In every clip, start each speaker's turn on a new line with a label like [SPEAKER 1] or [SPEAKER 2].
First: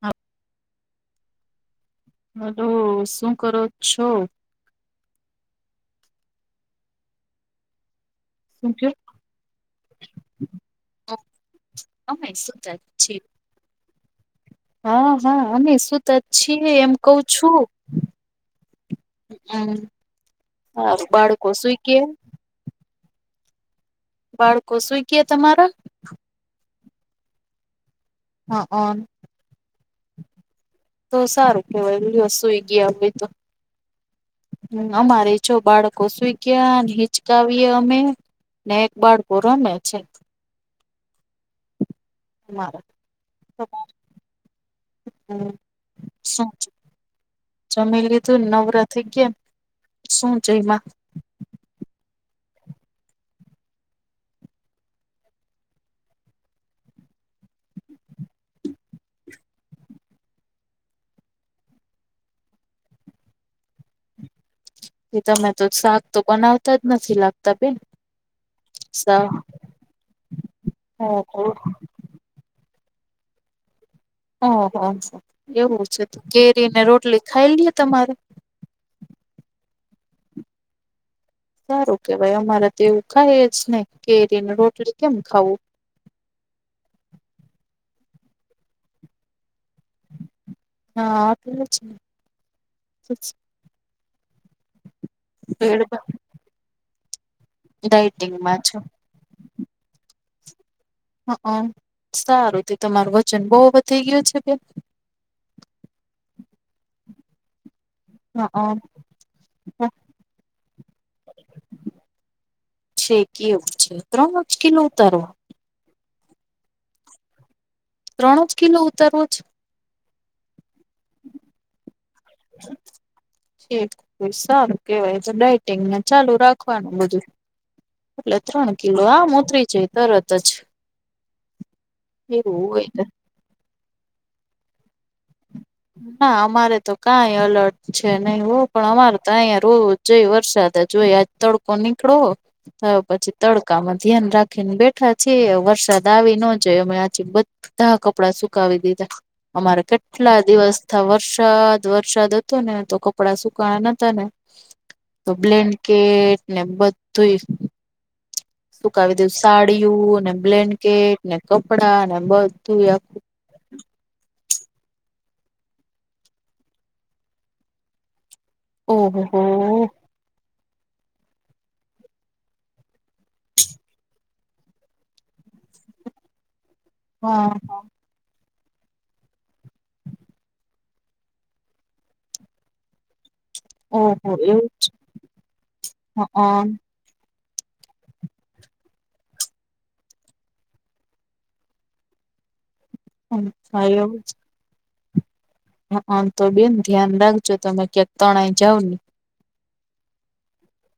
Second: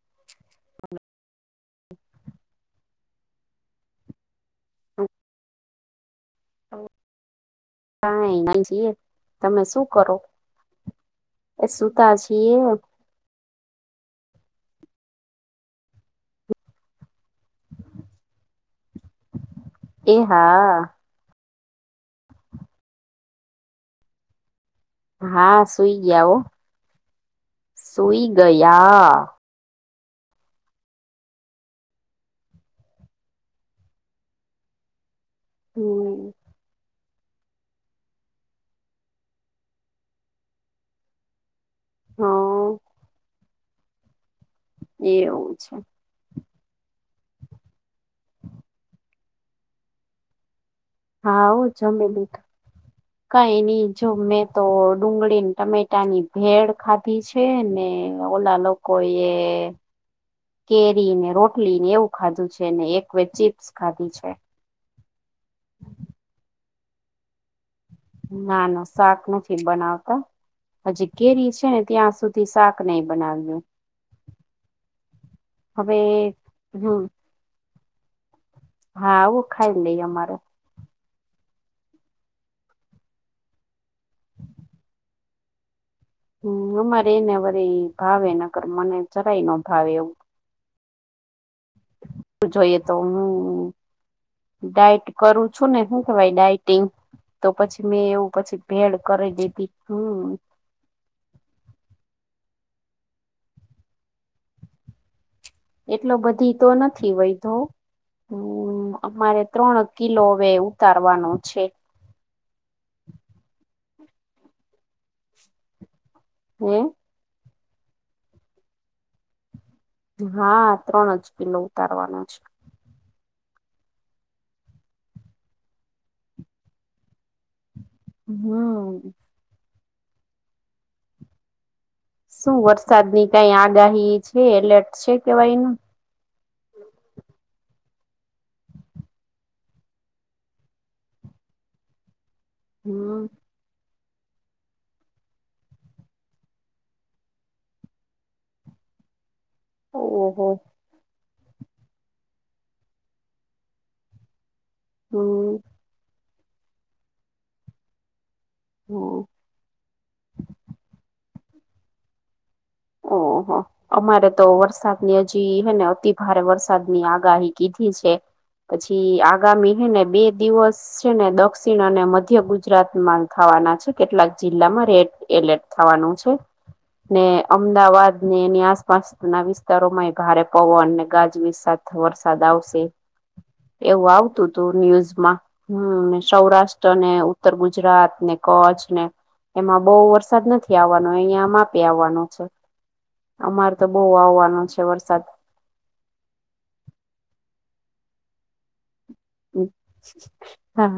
[SPEAKER 1] હાપ [inaudible] hello શું કરો છો
[SPEAKER 2] હ [inaudible]
[SPEAKER 1] શું
[SPEAKER 2] કઈ
[SPEAKER 1] કયો?
[SPEAKER 2] તમે શું કરો એ સુતા
[SPEAKER 1] અમે
[SPEAKER 2] છીએ
[SPEAKER 1] સુતા જ હા હા અમે શું તો છીએ એમ કું છું હમ હા બાળકો સુુંઈ કે બાળકો સુુંઈ
[SPEAKER 2] હા સુઈ ગયા હો સુઈ
[SPEAKER 1] હઅન.
[SPEAKER 2] ગયા
[SPEAKER 1] તો સારું કેવાયલી વસ્તુઈ ગયા તો હમ અમારે છો બાળકો
[SPEAKER 2] હમ
[SPEAKER 1] સુઈ ગયા હિચકાવીએ અમે ને એક બાળકો રમે છે
[SPEAKER 2] હા
[SPEAKER 1] તમારા
[SPEAKER 2] એવું છે
[SPEAKER 1] શું છે જમી લીધું નવરાતઈ ગયામ શું છે એમાં
[SPEAKER 2] હા ઓ જમેલુંઠ
[SPEAKER 1] [inaudible]
[SPEAKER 2] કઈ નની જો મેં તો ડુંગળી ટમેટાની ભેળ ખાધી છે ને ઓલા લોકો કોઈ એ કેરી ને રોટલી ને એવું ખાધું છે ને એક ચીપ્સ ખાધી છે
[SPEAKER 1] એ તમે તો શાક તો બનાવતા જ નથી લાગતા બેન
[SPEAKER 2] ના ના શાક
[SPEAKER 1] સા
[SPEAKER 2] નથી બનાવતા હજી
[SPEAKER 1] ઓહો
[SPEAKER 2] કેરી છે ને ત્યાં સુધી થી શાક નહી બનાવ્યું
[SPEAKER 1] ઓહ એવું
[SPEAKER 2] હવે
[SPEAKER 1] છે કેરીને
[SPEAKER 2] હમ
[SPEAKER 1] રોટલી ખાઈ લઈ તમારે
[SPEAKER 2] હા આવું ખાઈ લઈ અમારે
[SPEAKER 1] સારું કેવાય અમારે તો એવું કાય જ ને કે એરી રોટલી કેમ ખાવું
[SPEAKER 2] હમ અમારે એને વરી ભાવે ન કરર મને જરાય નો ભાવે એવું
[SPEAKER 1] હા છે
[SPEAKER 2] જોઈએ તો હું ડાયટ કરું છું ને હું ડઇટિંગ તો પછી મેં એવું
[SPEAKER 1] ડાયટિંગમાં
[SPEAKER 2] પછી
[SPEAKER 1] છો
[SPEAKER 2] ભેડ કરી દીધી હમ
[SPEAKER 1] હ સારું તે તમારું વજન બહુ વધી ગયું છે બે
[SPEAKER 2] એટલો બધી તો નથી વધો
[SPEAKER 1] હઅ
[SPEAKER 2] હમ અમારે ત્રણ કિલો હવે ઉતારવાનો છે
[SPEAKER 1] છેેકી એવું છે ત્રણ મુશ કિલું ઉતારવા
[SPEAKER 2] હ
[SPEAKER 1] ત્રણ જ કિલો ઉતરવો જ
[SPEAKER 2] હા ત્રણ જ કિલો ઉતારવાનો છે
[SPEAKER 1] ક સારું કેવાય તો ડઇટિંગને ચાલુ રાખવાનું બધું એટલે ત્રણ કિલો
[SPEAKER 2] હમ
[SPEAKER 1] આમ ઉતરી જાય તરત જ એવું
[SPEAKER 2] શું
[SPEAKER 1] હોય
[SPEAKER 2] વરસાદની કઈ આગાહી છે એલર્ટ છે કેવાય ન
[SPEAKER 1] ના અમારે તો કઈ અલર્ટ છે નહી હું પણ અમારે તો અહીં રવું જોઈ વરસાદ જોય આજ તડકો નીકળો થયો
[SPEAKER 2] હમ
[SPEAKER 1] પછી તડકો કામાં ધ્યાન રાખીને બેઠા છેીએ વરસાદ આવી ન જોાય અમે આજે બધા કપડાં સુકાવી દીધા અમારે કેટલા
[SPEAKER 2] ઓહો
[SPEAKER 1] રસ્થતા વરસાદ વરસાદ હતો ને તો કપડા સુકાણા નતા ને તો
[SPEAKER 2] હમ
[SPEAKER 1] બ્લેન કેટ ને બધું સુુંકાવી
[SPEAKER 2] હમ
[SPEAKER 1] દીધું સાડિયું ને બ્લેન્કેટ ને કપડાં ને બધું આખું
[SPEAKER 2] હહા અમારે તો વરસાદની હજી હે ને અતિ ભારે વરસાદ ની આગાહી કીધી છે પછી
[SPEAKER 1] ઓહો
[SPEAKER 2] આગામી હેને બે દિવસ છે ને દક્ષિણ અને મધ્ય ગુજરાતમાં થવાના છે કેટલાક જિલ્લામાં રેડ એલર્ટ થવાનું છે
[SPEAKER 1] [inaudible]
[SPEAKER 2] ને
[SPEAKER 1] હા
[SPEAKER 2] અમદાવાદ ને એની આસપાસ ના વિસ્તારોમાં એ ભારે પવન ગાજવીજ સાથે વરસાદ આવશે એવું
[SPEAKER 1] ઓહો
[SPEAKER 2] આવતું
[SPEAKER 1] એવું
[SPEAKER 2] હતું ન્યુઝમાં હ સૌરાષ્ટ્ર અનેને ઉત્તર ગુજરાત ને કચ્છ ને એમાં બહુ વરસાદ નથી આવવાનો અહિયાયા માપી આવવાનો અમારે
[SPEAKER 1] અચ્છા
[SPEAKER 2] તો બહ આવવાનો છે વરસાદ
[SPEAKER 1] હ તો બેન ધ્યાન રાખજો તમે ક્યાક તણાઈ જાવ ને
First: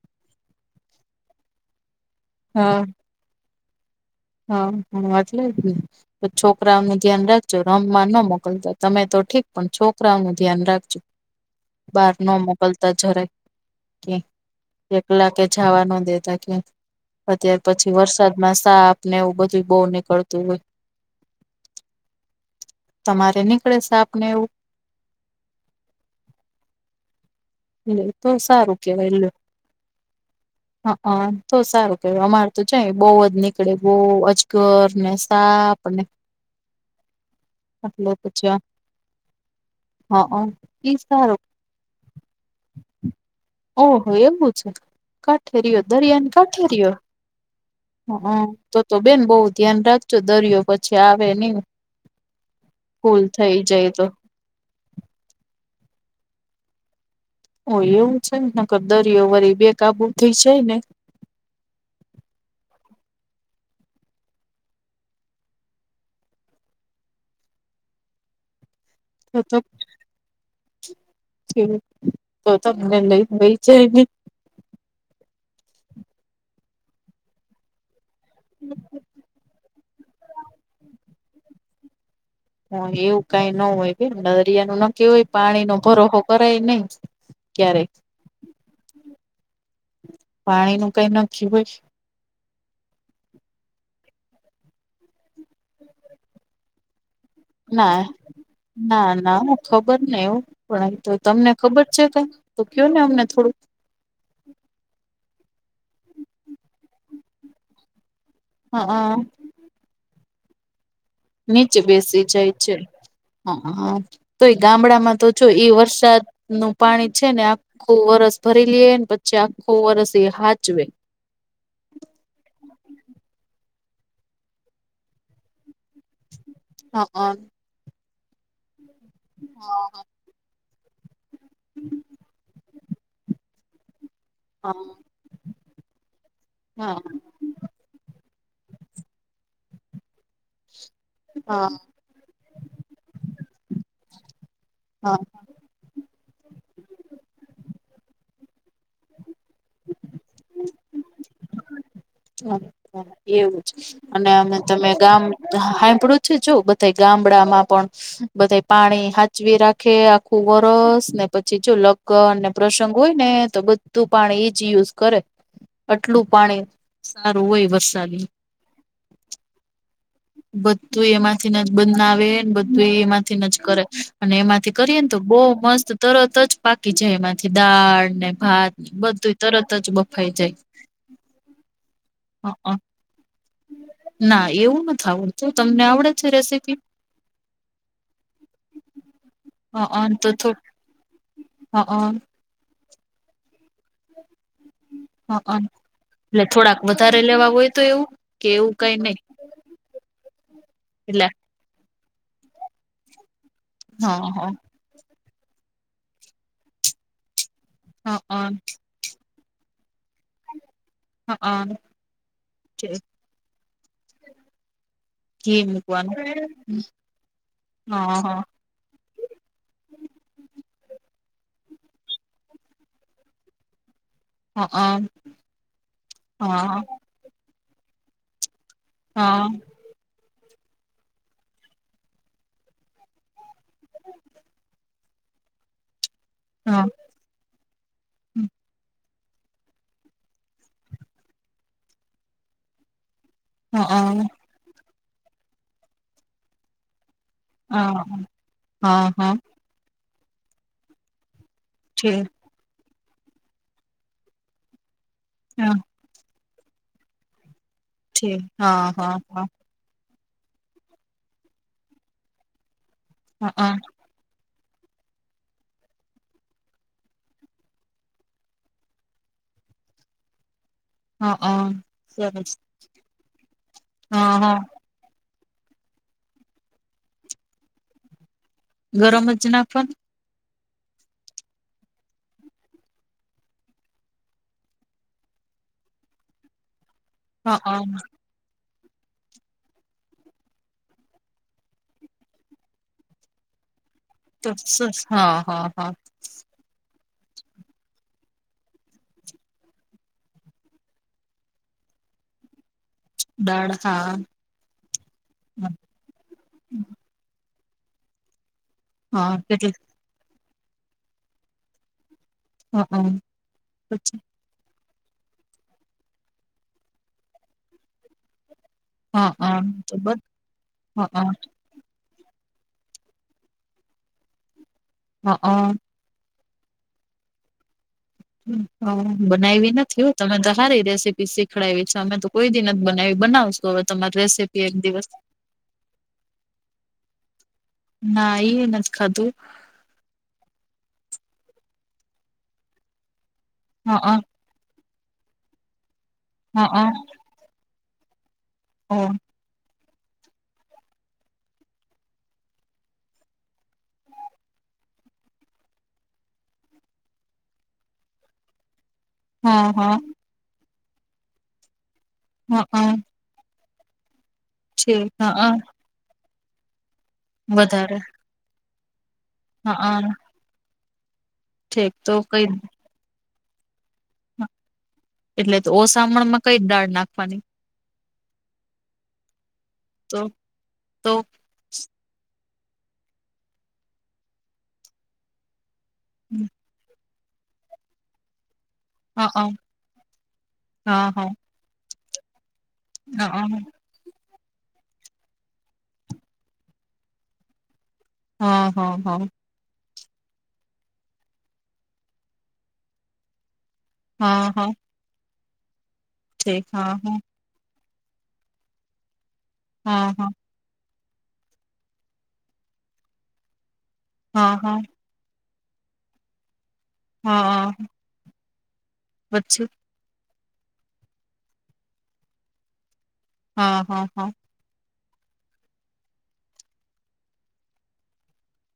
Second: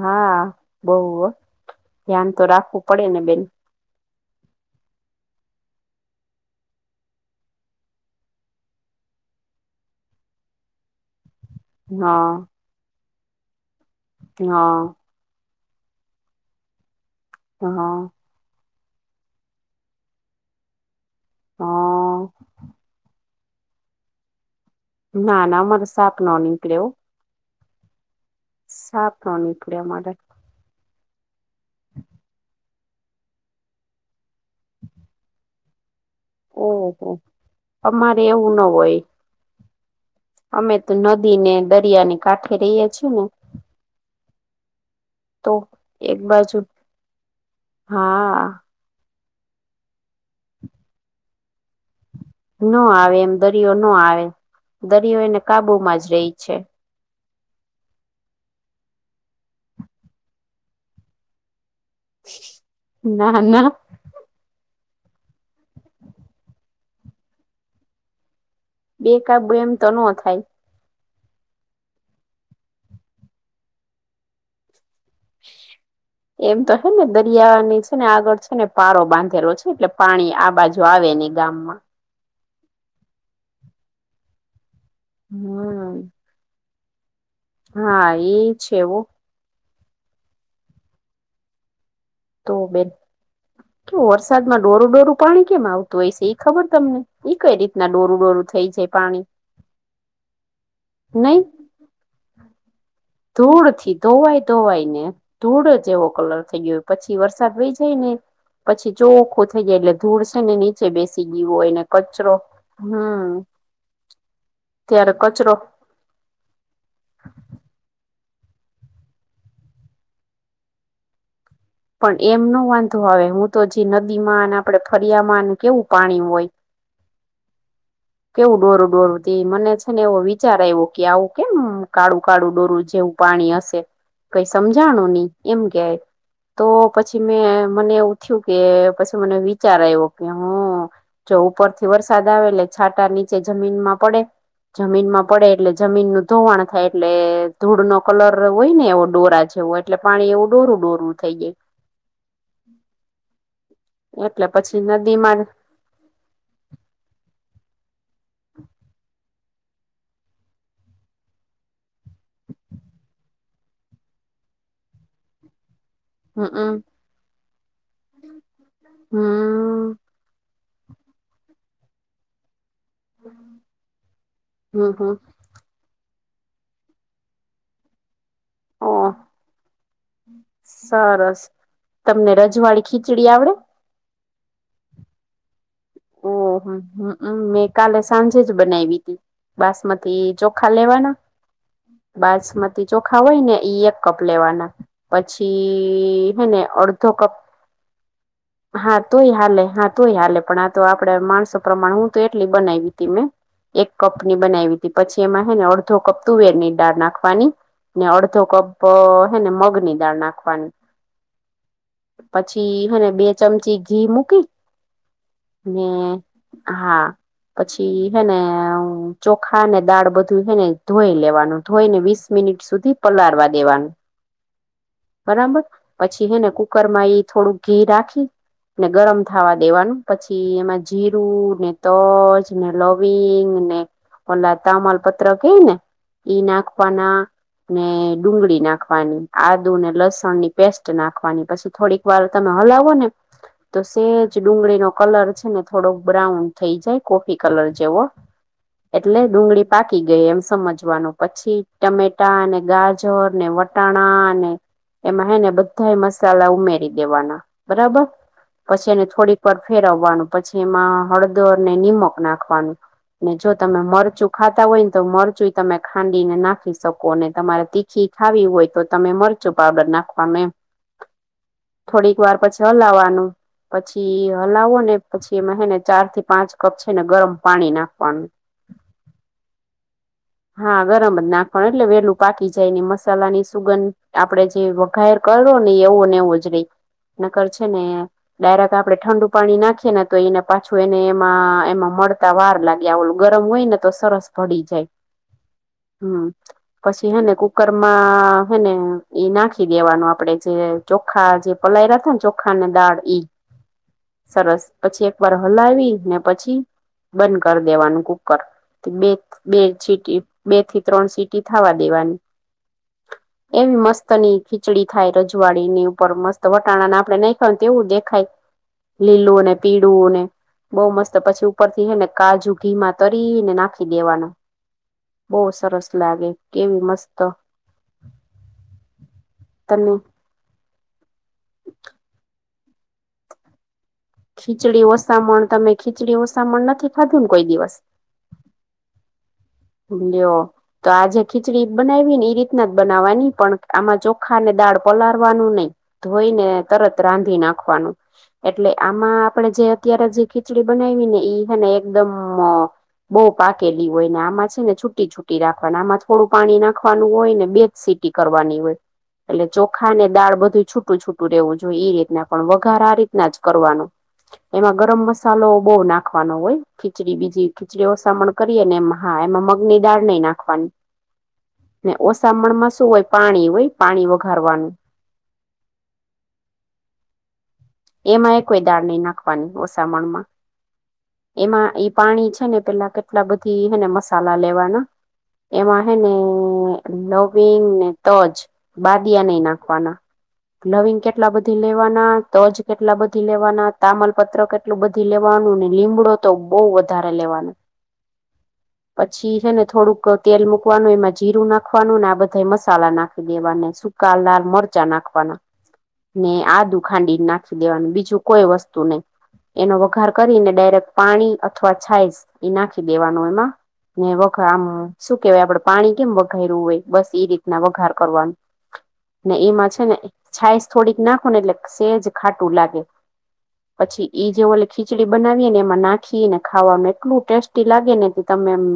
[SPEAKER 2] હા બહ ધ્યાન તો
[SPEAKER 1] હા
[SPEAKER 2] રાખવું પડે ને બેન
[SPEAKER 1] હા હા વાતલે જ ને તો છોકરાઓ નું ધ્યાન રાખજો રમમાં ન મોકલતા તમે તો ઠીક પણ છોકરાઓું ધ્યાન રાખજો બાર ન
[SPEAKER 2] હા
[SPEAKER 1] મોકલતા
[SPEAKER 2] હા
[SPEAKER 1] જરા કલાકે જવા ન દેતા કેત્યાર પછી
[SPEAKER 2] હા
[SPEAKER 1] વરસાદમાં સાપ નેવ બધું બહુ નીકળતું હોય
[SPEAKER 2] હા
[SPEAKER 1] તમારે નીકળે સાપ ને એવું
[SPEAKER 2] ના ના મારે સાક ન નીકળ્યો
[SPEAKER 1] એ તો સારું કેવાય એલ
[SPEAKER 2] ન નીકળે અમારે
[SPEAKER 1] હ, હ તો સારું કે અમાર તો છે બહુ જ નીકળે બહ અજગર ને સાફ આપને
[SPEAKER 2] ઓહો અમારે એવું ના હોય.
[SPEAKER 1] હા
[SPEAKER 2] અમે તો
[SPEAKER 1] ઈ
[SPEAKER 2] નદી
[SPEAKER 1] સારું
[SPEAKER 2] ને દરિયા ને કાઠ ર છ હું
[SPEAKER 1] ઓહો એવું છે.
[SPEAKER 2] તો
[SPEAKER 1] કાઠેરીયો
[SPEAKER 2] એક
[SPEAKER 1] દરિયાની
[SPEAKER 2] બાજુ
[SPEAKER 1] કાઠેરીયો હઅ
[SPEAKER 2] હા
[SPEAKER 1] તો તો બેન બહુ ધ્યાન રાખજો દરિયો પછી આવે નહી
[SPEAKER 2] ન આવે,
[SPEAKER 1] ફૂલ
[SPEAKER 2] એમ
[SPEAKER 1] થઈ
[SPEAKER 2] દરિયો ન
[SPEAKER 1] જાય તો
[SPEAKER 2] આવે દરિયો એને કાબુમાં જ રહી છે.
[SPEAKER 1] ઓ એવું છે. નકર દરિયો વરી બે કાબુ થઈ જાય ને.
[SPEAKER 2] ના, ના બે
[SPEAKER 1] તો
[SPEAKER 2] કાબુ એમ તો ન થાય.
[SPEAKER 1] તો તમને લઈ લઈ જાય નને
[SPEAKER 2] એમ તો હે ને દરિયાની ને આગળ છે ને પારો બાંધેલો છે. એટલે પાણી આ બાજુ આવે નહી ગામમાં.
[SPEAKER 1] હ એવું કઈ ન હોય કે દરિયા ન નકી હોય પાણી નો
[SPEAKER 2] હમ
[SPEAKER 1] ભરોહો કરાય નહી ક્યારેક
[SPEAKER 2] હા એ છેવો.
[SPEAKER 1] પાણી નું કઈ નક્કી હોય.
[SPEAKER 2] તો બેન કે વરસાદમાં ડોરું, ડોરું પાણી કેમ આવતું હોય છે એ ખબર તમને. ઈ કઈ રીતના
[SPEAKER 1] ના,
[SPEAKER 2] ડોરું ડોરું થઈ જાય
[SPEAKER 1] ના,
[SPEAKER 2] પાણી
[SPEAKER 1] ના હ ખબર નને એવું પણ તમને ખબર છે ક તો કયો ને અમને થોડુંક
[SPEAKER 2] ધૂર થી. ધોવાય ધોવાય ને ધૂળો જ એવો કલર થઈ ગયો પછી વરસાદ વહી જાય ને
[SPEAKER 1] હઅ
[SPEAKER 2] પછી જો ઓખો થઈ જાય એટલે ધૂળ છે ને બેસી ગયું હોય
[SPEAKER 1] નીચે
[SPEAKER 2] ને
[SPEAKER 1] બેસી
[SPEAKER 2] કચરો
[SPEAKER 1] જાય છે.
[SPEAKER 2] હમ
[SPEAKER 1] હ તો એ
[SPEAKER 2] ત્યારે
[SPEAKER 1] ગામડામાં તો જો
[SPEAKER 2] કચરો
[SPEAKER 1] એ વરસાદ નું પાણી છે ને આખું વરસ ભરી લઈએ પછી આખું વરસ એ હાચવે
[SPEAKER 2] પણ એમ ન વાંધો આવે હું તો જે નદી માં અને આપડે ફરિયા માં કેવું પાણી હોય.
[SPEAKER 1] હા, હ
[SPEAKER 2] કેવું ડોરું ડોરું મને છે. ને એવો વિચાર આવ્યો કે આવું કેમ કાળું, કાળું ડોરું જેવું પાણી હશે કઈ
[SPEAKER 1] હા
[SPEAKER 2] સમજાણું નહી એમ કય તો પછી મને એવું થયું કે પછી મને વિચાર આવ્યો કે હું જો ઉપર
[SPEAKER 1] હા
[SPEAKER 2] થી વર પ્રસાદ આવે એટલે છાંટા નીચે જમીન માં પડે જમીન
[SPEAKER 1] હા
[SPEAKER 2] માં પડે એટલે જમીનનું ધોવાણ થાય એટલે ધૂળ નો કલર હોય ને એવો ડોરા જેવો એટલે પાણી એવું ડોરું ડોરું થઈ જાય.
[SPEAKER 1] એવું જ અને
[SPEAKER 2] એટલે
[SPEAKER 1] અમે
[SPEAKER 2] પછી
[SPEAKER 1] તમે ગામ
[SPEAKER 2] નદીમાં
[SPEAKER 1] સાાંભડું છે જો બધા ગામડામાં પણ બધે પાણી સાાચવી રાખે આખું વરસ ને પછી જો લગ ને પ્રસંગ હોય ને તો બધું પાણી એ જયુઝ કરે આટલું પાણી
[SPEAKER 2] હમમ
[SPEAKER 1] સારું હોય વુ.
[SPEAKER 2] હમ
[SPEAKER 1] બધું એમાંથીને બ ના આવેને બું એ એમાંથી ન જ કરે અને એમાંથી
[SPEAKER 2] હમ
[SPEAKER 1] કરીએ ને
[SPEAKER 2] હમ
[SPEAKER 1] તો બહુ મસ્ત તરત જ પાકી જાય એમાંથી દાળ ને ભાત
[SPEAKER 2] ઓ
[SPEAKER 1] બધું તરત જ બફાઈ જાય.
[SPEAKER 2] સરસ તમને
[SPEAKER 1] હ
[SPEAKER 2] રજવાળી ખીચડી આવડે.
[SPEAKER 1] ના એવું નથી આવડતું તમને આવડે? છે
[SPEAKER 2] ઓહ હમ
[SPEAKER 1] રેસીપી
[SPEAKER 2] મેં કાલે સાંજે જ બનાવી હતી. બાસમતી ચોખા લેવાના.
[SPEAKER 1] હા હ.
[SPEAKER 2] બાસમતી ચોખા હોય ને ઈ એક કપ લેવાના.
[SPEAKER 1] હ
[SPEAKER 2] પછી
[SPEAKER 1] એટલે
[SPEAKER 2] હેને
[SPEAKER 1] થોડાક
[SPEAKER 2] અડધો
[SPEAKER 1] વધારે
[SPEAKER 2] કપ
[SPEAKER 1] લેવા હોય તો એવું કે એવું કઈ
[SPEAKER 2] હા
[SPEAKER 1] નહી
[SPEAKER 2] તોય હાલે હા. તોય હાલે પણ આ તો આપડ
[SPEAKER 1] એટલે
[SPEAKER 2] માણસો પ્રમાણે હું તો એટલી બનાવી તી મેં એક કપ
[SPEAKER 1] હા
[SPEAKER 2] ની
[SPEAKER 1] હા
[SPEAKER 2] બનાવી. પછી એમાં હેને અડધો કપ તુવેર ની ડાળ નાખવાની ને અડધો
[SPEAKER 1] હા
[SPEAKER 2] કપ તો હને મગ ની દાળ નાખવાની
[SPEAKER 1] હા
[SPEAKER 2] પછીને બે ચમચી ઘી મૂકી
[SPEAKER 1] ઘી
[SPEAKER 2] ને
[SPEAKER 1] મૂકવાનું
[SPEAKER 2] હા પછી હેને
[SPEAKER 1] હા
[SPEAKER 2] ચોખા અને દાળ બધું છેને ધોઈ લેવાનું ધોઈને વીસ મિનિટ સુધી પલળવા દેવાનું.
[SPEAKER 1] હા હા
[SPEAKER 2] બરાબર પછી હેને કુકરમાં એ થોડુંક ઘી રાખી ને
[SPEAKER 1] હા
[SPEAKER 2] ગરમ
[SPEAKER 1] હા
[SPEAKER 2] થાવા દેવાનું. એમાં જીરું ને તજ ને લવિંગ ને ઓલા તામલ પ કે ને ઈ નાખપના. ને ડુંગળી નાખવાની આદુ ને લસણની પેસ્ટ નાખવાની પછી થોડીક વાર તમે હલાવો ને તો
[SPEAKER 1] હા હા
[SPEAKER 2] સેજ ડુંગળી નો કલર છે ને થોડો બ્રાઉન થઈ જાય. કોફી કલર જેવો
[SPEAKER 1] હા હા
[SPEAKER 2] એટલે
[SPEAKER 1] હા
[SPEAKER 2] ડુંગળી પાકી ગઈ એમ સમજવાનું પછી
[SPEAKER 1] છે,
[SPEAKER 2] ટમેટા અને ગાજ ગજર ને વટાણા ને એમાં હે ને
[SPEAKER 1] હા
[SPEAKER 2] બધા મસાલા ઉમેરી દેવાના બરાબર
[SPEAKER 1] છે,
[SPEAKER 2] પછી
[SPEAKER 1] હા,
[SPEAKER 2] એને
[SPEAKER 1] હા,
[SPEAKER 2] થોડીક
[SPEAKER 1] હા,
[SPEAKER 2] પર ફેરવવાનું પછી એમાં હળદરને નિનીમક નાખવાનું ને જો
[SPEAKER 1] હા,
[SPEAKER 2] તમે મરચું ખાતા હોય ને તો મરચું તમે ખાંડીને નાખી શકો અનેને તમારે તીખી ખાવી હોય તો તમે મરચ કચું પાવડર નાખવાનું
[SPEAKER 1] હા, હા.
[SPEAKER 2] થોડીક વાર
[SPEAKER 1] સરસ
[SPEAKER 2] પછી હલાવાનું પછી.
[SPEAKER 1] હા, હા
[SPEAKER 2] હલાવો પછી એને ચાર થી પાંચ કપ છે ને ગરમ પાણી નાખવાનું.
[SPEAKER 1] ગરમ જ નાખવાનું.
[SPEAKER 2] હા ગરમ જ નાખવાનું એટલે વેલું પાકી જાય નને મસાલા ની સુગંધ આપડે જે ઘર કરો હી એવું ને એવું જ રહી નકર
[SPEAKER 1] હા,
[SPEAKER 2] છે ને
[SPEAKER 1] હા
[SPEAKER 2] ડાયરેક આપડણે ઠંડુ પાણી નાખીએ ને તો એને પાછું એને એમાં એમાં મળતા વાર લાગે ત્યા ગરમ હોય ને તો સરસ
[SPEAKER 1] તો
[SPEAKER 2] ભળી
[SPEAKER 1] સ
[SPEAKER 2] જાય
[SPEAKER 1] સ હા હા હા.
[SPEAKER 2] હમ પછી હેને કુકરમાં હેને એ નાખી દેવાનું આપડે જે ચોખા જે પલાયરા હતાને ચોખા ને દાળ ઈ
[SPEAKER 1] દાળ હા
[SPEAKER 2] સરસ પછી એક વાર
[SPEAKER 1] હા
[SPEAKER 2] હલાવી ને પછી બંધ કરી દેવાનું કુકર બે
[SPEAKER 1] હા,
[SPEAKER 2] બે
[SPEAKER 1] કેટલી
[SPEAKER 2] સીટી બે થી ત્રણ સીટી થવા દેવાની.
[SPEAKER 1] હા, હા
[SPEAKER 2] એમ મસ્ત
[SPEAKER 1] પછી
[SPEAKER 2] નની. ખીચડી થાય રજવાડી ની ઉપર મસ્ત વટાણાને આપડે નહી ખાય તેવું દેખાય
[SPEAKER 1] હા,
[SPEAKER 2] લીલું ને
[SPEAKER 1] હા તો
[SPEAKER 2] પીળું
[SPEAKER 1] બસ
[SPEAKER 2] ને બહુ
[SPEAKER 1] હા,
[SPEAKER 2] મસ્ત
[SPEAKER 1] હા,
[SPEAKER 2] પછી. ઉપરથી હ ને કાજુ ઘીમા તરીને નાખી દેવાનું.
[SPEAKER 1] હા
[SPEAKER 2] બહુ
[SPEAKER 1] હા
[SPEAKER 2] સરસ લાગે કેવી મસ્ત
[SPEAKER 1] હ બનાવીવી
[SPEAKER 2] તમે
[SPEAKER 1] નથી થયું. તમે તો સારી રેસીપી શીખડાવી છે અમે તો કોઈ દિન જ બનાવી બનાવશો હવે તમારો ડ્રેસ.
[SPEAKER 2] ખીચડી ઓસામણ તમે ખીચડી ઓસામણ નથી ખાધું ને કોઈ દિવસ
[SPEAKER 1] ના ઈન ખાધું.
[SPEAKER 2] લ્યો તો આજે ખીચડી બનાવી ને એ રીતના જ બનાવવાની પણ આમાં
[SPEAKER 1] હા,
[SPEAKER 2] ચોખા ને દાળ પલારવાનું નહી ધોઈને
[SPEAKER 1] હા, હા,
[SPEAKER 2] તરત રાંધી નાખવાનું. એટલે
[SPEAKER 1] હા,
[SPEAKER 2] આમાં આપણેે જે અત્યારે જે ખીચડી બનાવીવી ને ઈ હને એકદમ બહુ પાકેલી હોય ને આમાં જ ને છુટી છુટી રાખવાની આમાં થોડું પાણી નાખવાનું હોય ને બે જ સીટી કરવાની હોય એટલે
[SPEAKER 1] હા,
[SPEAKER 2] ચોખા
[SPEAKER 1] હા,
[SPEAKER 2] ને દાળ બધું છૂટું છૂટું રહેેવું જોઈએ એ રીતના પણ
[SPEAKER 1] હા,
[SPEAKER 2] વઘાર
[SPEAKER 1] હા
[SPEAKER 2] આ રીતના જ કરવાનું એમાં
[SPEAKER 1] છે,
[SPEAKER 2] ગરમ
[SPEAKER 1] હા
[SPEAKER 2] મસાલો
[SPEAKER 1] હા
[SPEAKER 2] બહુ નાખવાનો હોય ખીચડી બીજી ખીચડી
[SPEAKER 1] વધારે
[SPEAKER 2] ઓામ કરીએ ને એ હા એમાં મગ
[SPEAKER 1] હા
[SPEAKER 2] ની
[SPEAKER 1] હા
[SPEAKER 2] દાળ નહી નાખવાની
[SPEAKER 1] ઠેક
[SPEAKER 2] ને
[SPEAKER 1] તો
[SPEAKER 2] ઓછા
[SPEAKER 1] કઈ
[SPEAKER 2] મણ માં શું હોય પાણી હોય પાણી વઘારવાનું
[SPEAKER 1] એટલે તો ઓસામણ માં કઈ દાળ નાખવાની
[SPEAKER 2] એમાં એ કોઈ દાળ નહી નાખવાની
[SPEAKER 1] તો
[SPEAKER 2] ઓછામણમાં
[SPEAKER 1] તો
[SPEAKER 2] એમાં પાણી છે ને પેલા કેટલા બધી હને મસાલા લેવાના એમાં ને
[SPEAKER 1] હ
[SPEAKER 2] નવીિન ને તોજ
[SPEAKER 1] હ
[SPEAKER 2] બાદિયા
[SPEAKER 1] હા
[SPEAKER 2] નહી નાખવાના લ્વિંગ
[SPEAKER 1] હા હા
[SPEAKER 2] કેટલા બધી લેવાના તો જ કેટલા બધી
[SPEAKER 1] હા
[SPEAKER 2] લેવાના તામલપત્ર કેટલું બધી લેવાનું ને લીમડો તો બઉ વધારે લેવાના
[SPEAKER 1] હા
[SPEAKER 2] પછી છે ને થોડુંક તેલ મુૂકવાનું એમાં જીરું નાખવાનું ને આ બધા મસાલા નાખી દેવાનું ક લાલ
[SPEAKER 1] હા હા
[SPEAKER 2] મરચા નાખવાના ને
[SPEAKER 1] ઠીક
[SPEAKER 2] આદુ
[SPEAKER 1] હા
[SPEAKER 2] ખાંડી નાખ દેવાનું બીજું કોઈ વસ્તુ નહી એનો વઘાર
[SPEAKER 1] હા હા
[SPEAKER 2] કરીને ડાયરેક્ટ પાણી અથવા છાાઈજ એ નાખી દેવાનું એમાં ને વખર
[SPEAKER 1] હા
[SPEAKER 2] આમ
[SPEAKER 1] હા
[SPEAKER 2] શું કેવાય આપડે પાણી કેમ વઘાર્યું હોય બસ એ
[SPEAKER 1] હા
[SPEAKER 2] રીતના
[SPEAKER 1] હા
[SPEAKER 2] વઘાર કરવાનું ને
[SPEAKER 1] પછી
[SPEAKER 2] એમાં છે ને છાઈસ થોડીક નાખો ને એટલે સેજ ખાટું લાગે
[SPEAKER 1] હા હા
[SPEAKER 2] પછી
[SPEAKER 1] હા
[SPEAKER 2] એ જેવો લ ખીચડી બનાવીને એમાં નાખીને ખાવામાં એટલું ટેસ્ટી લાગે ને તમેમ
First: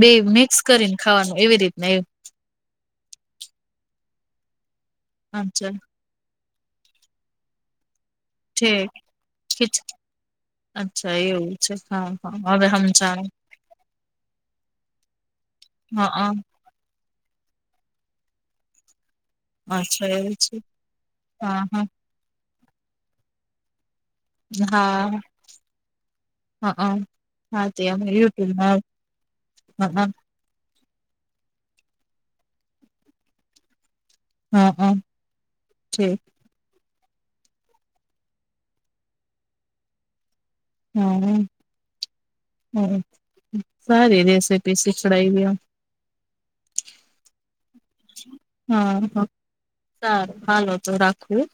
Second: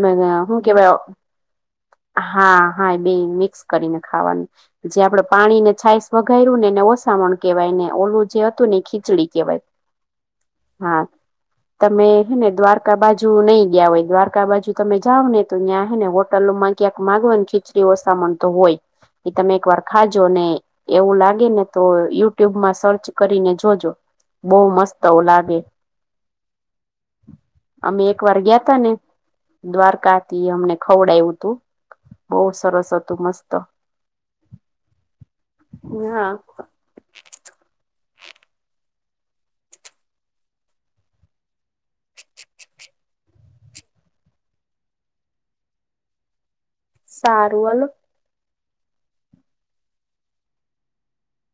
[SPEAKER 1] બે મિક્સ કરીને ખાવાનું એવી રીતના
[SPEAKER 2] હા હા એ બે મિક્સ કરીને ખાવાનું જે આપડે પાણી ને
[SPEAKER 1] અચ્છા
[SPEAKER 2] છાય વઘાઈું નેને ઓસામણ કેવાય ને ઓલું જે હતું ને
[SPEAKER 1] ઠીક
[SPEAKER 2] ખીચડી કેહેવાય
[SPEAKER 1] ખીચ
[SPEAKER 2] હા
[SPEAKER 1] અચ્છા એવું છે
[SPEAKER 2] તમે
[SPEAKER 1] હા
[SPEAKER 2] હેને
[SPEAKER 1] હા હવે
[SPEAKER 2] દ્વારકા બાજુ
[SPEAKER 1] સમજાણું
[SPEAKER 2] નઈ ગયા હોય દ્વારકા બાજુ તમે જાઓ ને તો ત્યાં હે ને
[SPEAKER 1] હા
[SPEAKER 2] હોટલમાં ક્યાંક માગવા ને ખીચડી ઓ સામાન તો હોય એ તમે એક વાર
[SPEAKER 1] અચ્છા
[SPEAKER 2] ખાજો
[SPEAKER 1] એવું છે
[SPEAKER 2] ને એવું લાગે
[SPEAKER 1] હા
[SPEAKER 2] ને
[SPEAKER 1] હા
[SPEAKER 2] તો યુ યુટ્યુબમાં સર્ચ કરીને જોજો બહ મસ્ત લાગે
[SPEAKER 1] હા હા હા તે
[SPEAKER 2] અમે એક વાર ગયા ત
[SPEAKER 1] યુટ્યુબમાં
[SPEAKER 2] ને
[SPEAKER 1] હ
[SPEAKER 2] દ્વારકા અમને ખવડાયું હતું બહુ સરસ હતું મસ્ત
[SPEAKER 1] હમ હમ છેી
[SPEAKER 2] હા
[SPEAKER 1] હમ હમ સારી રેસીપી શીખડઈ ગ
[SPEAKER 2] સારું વાલું
[SPEAKER 1] હહસારું હાલો તો રાખવું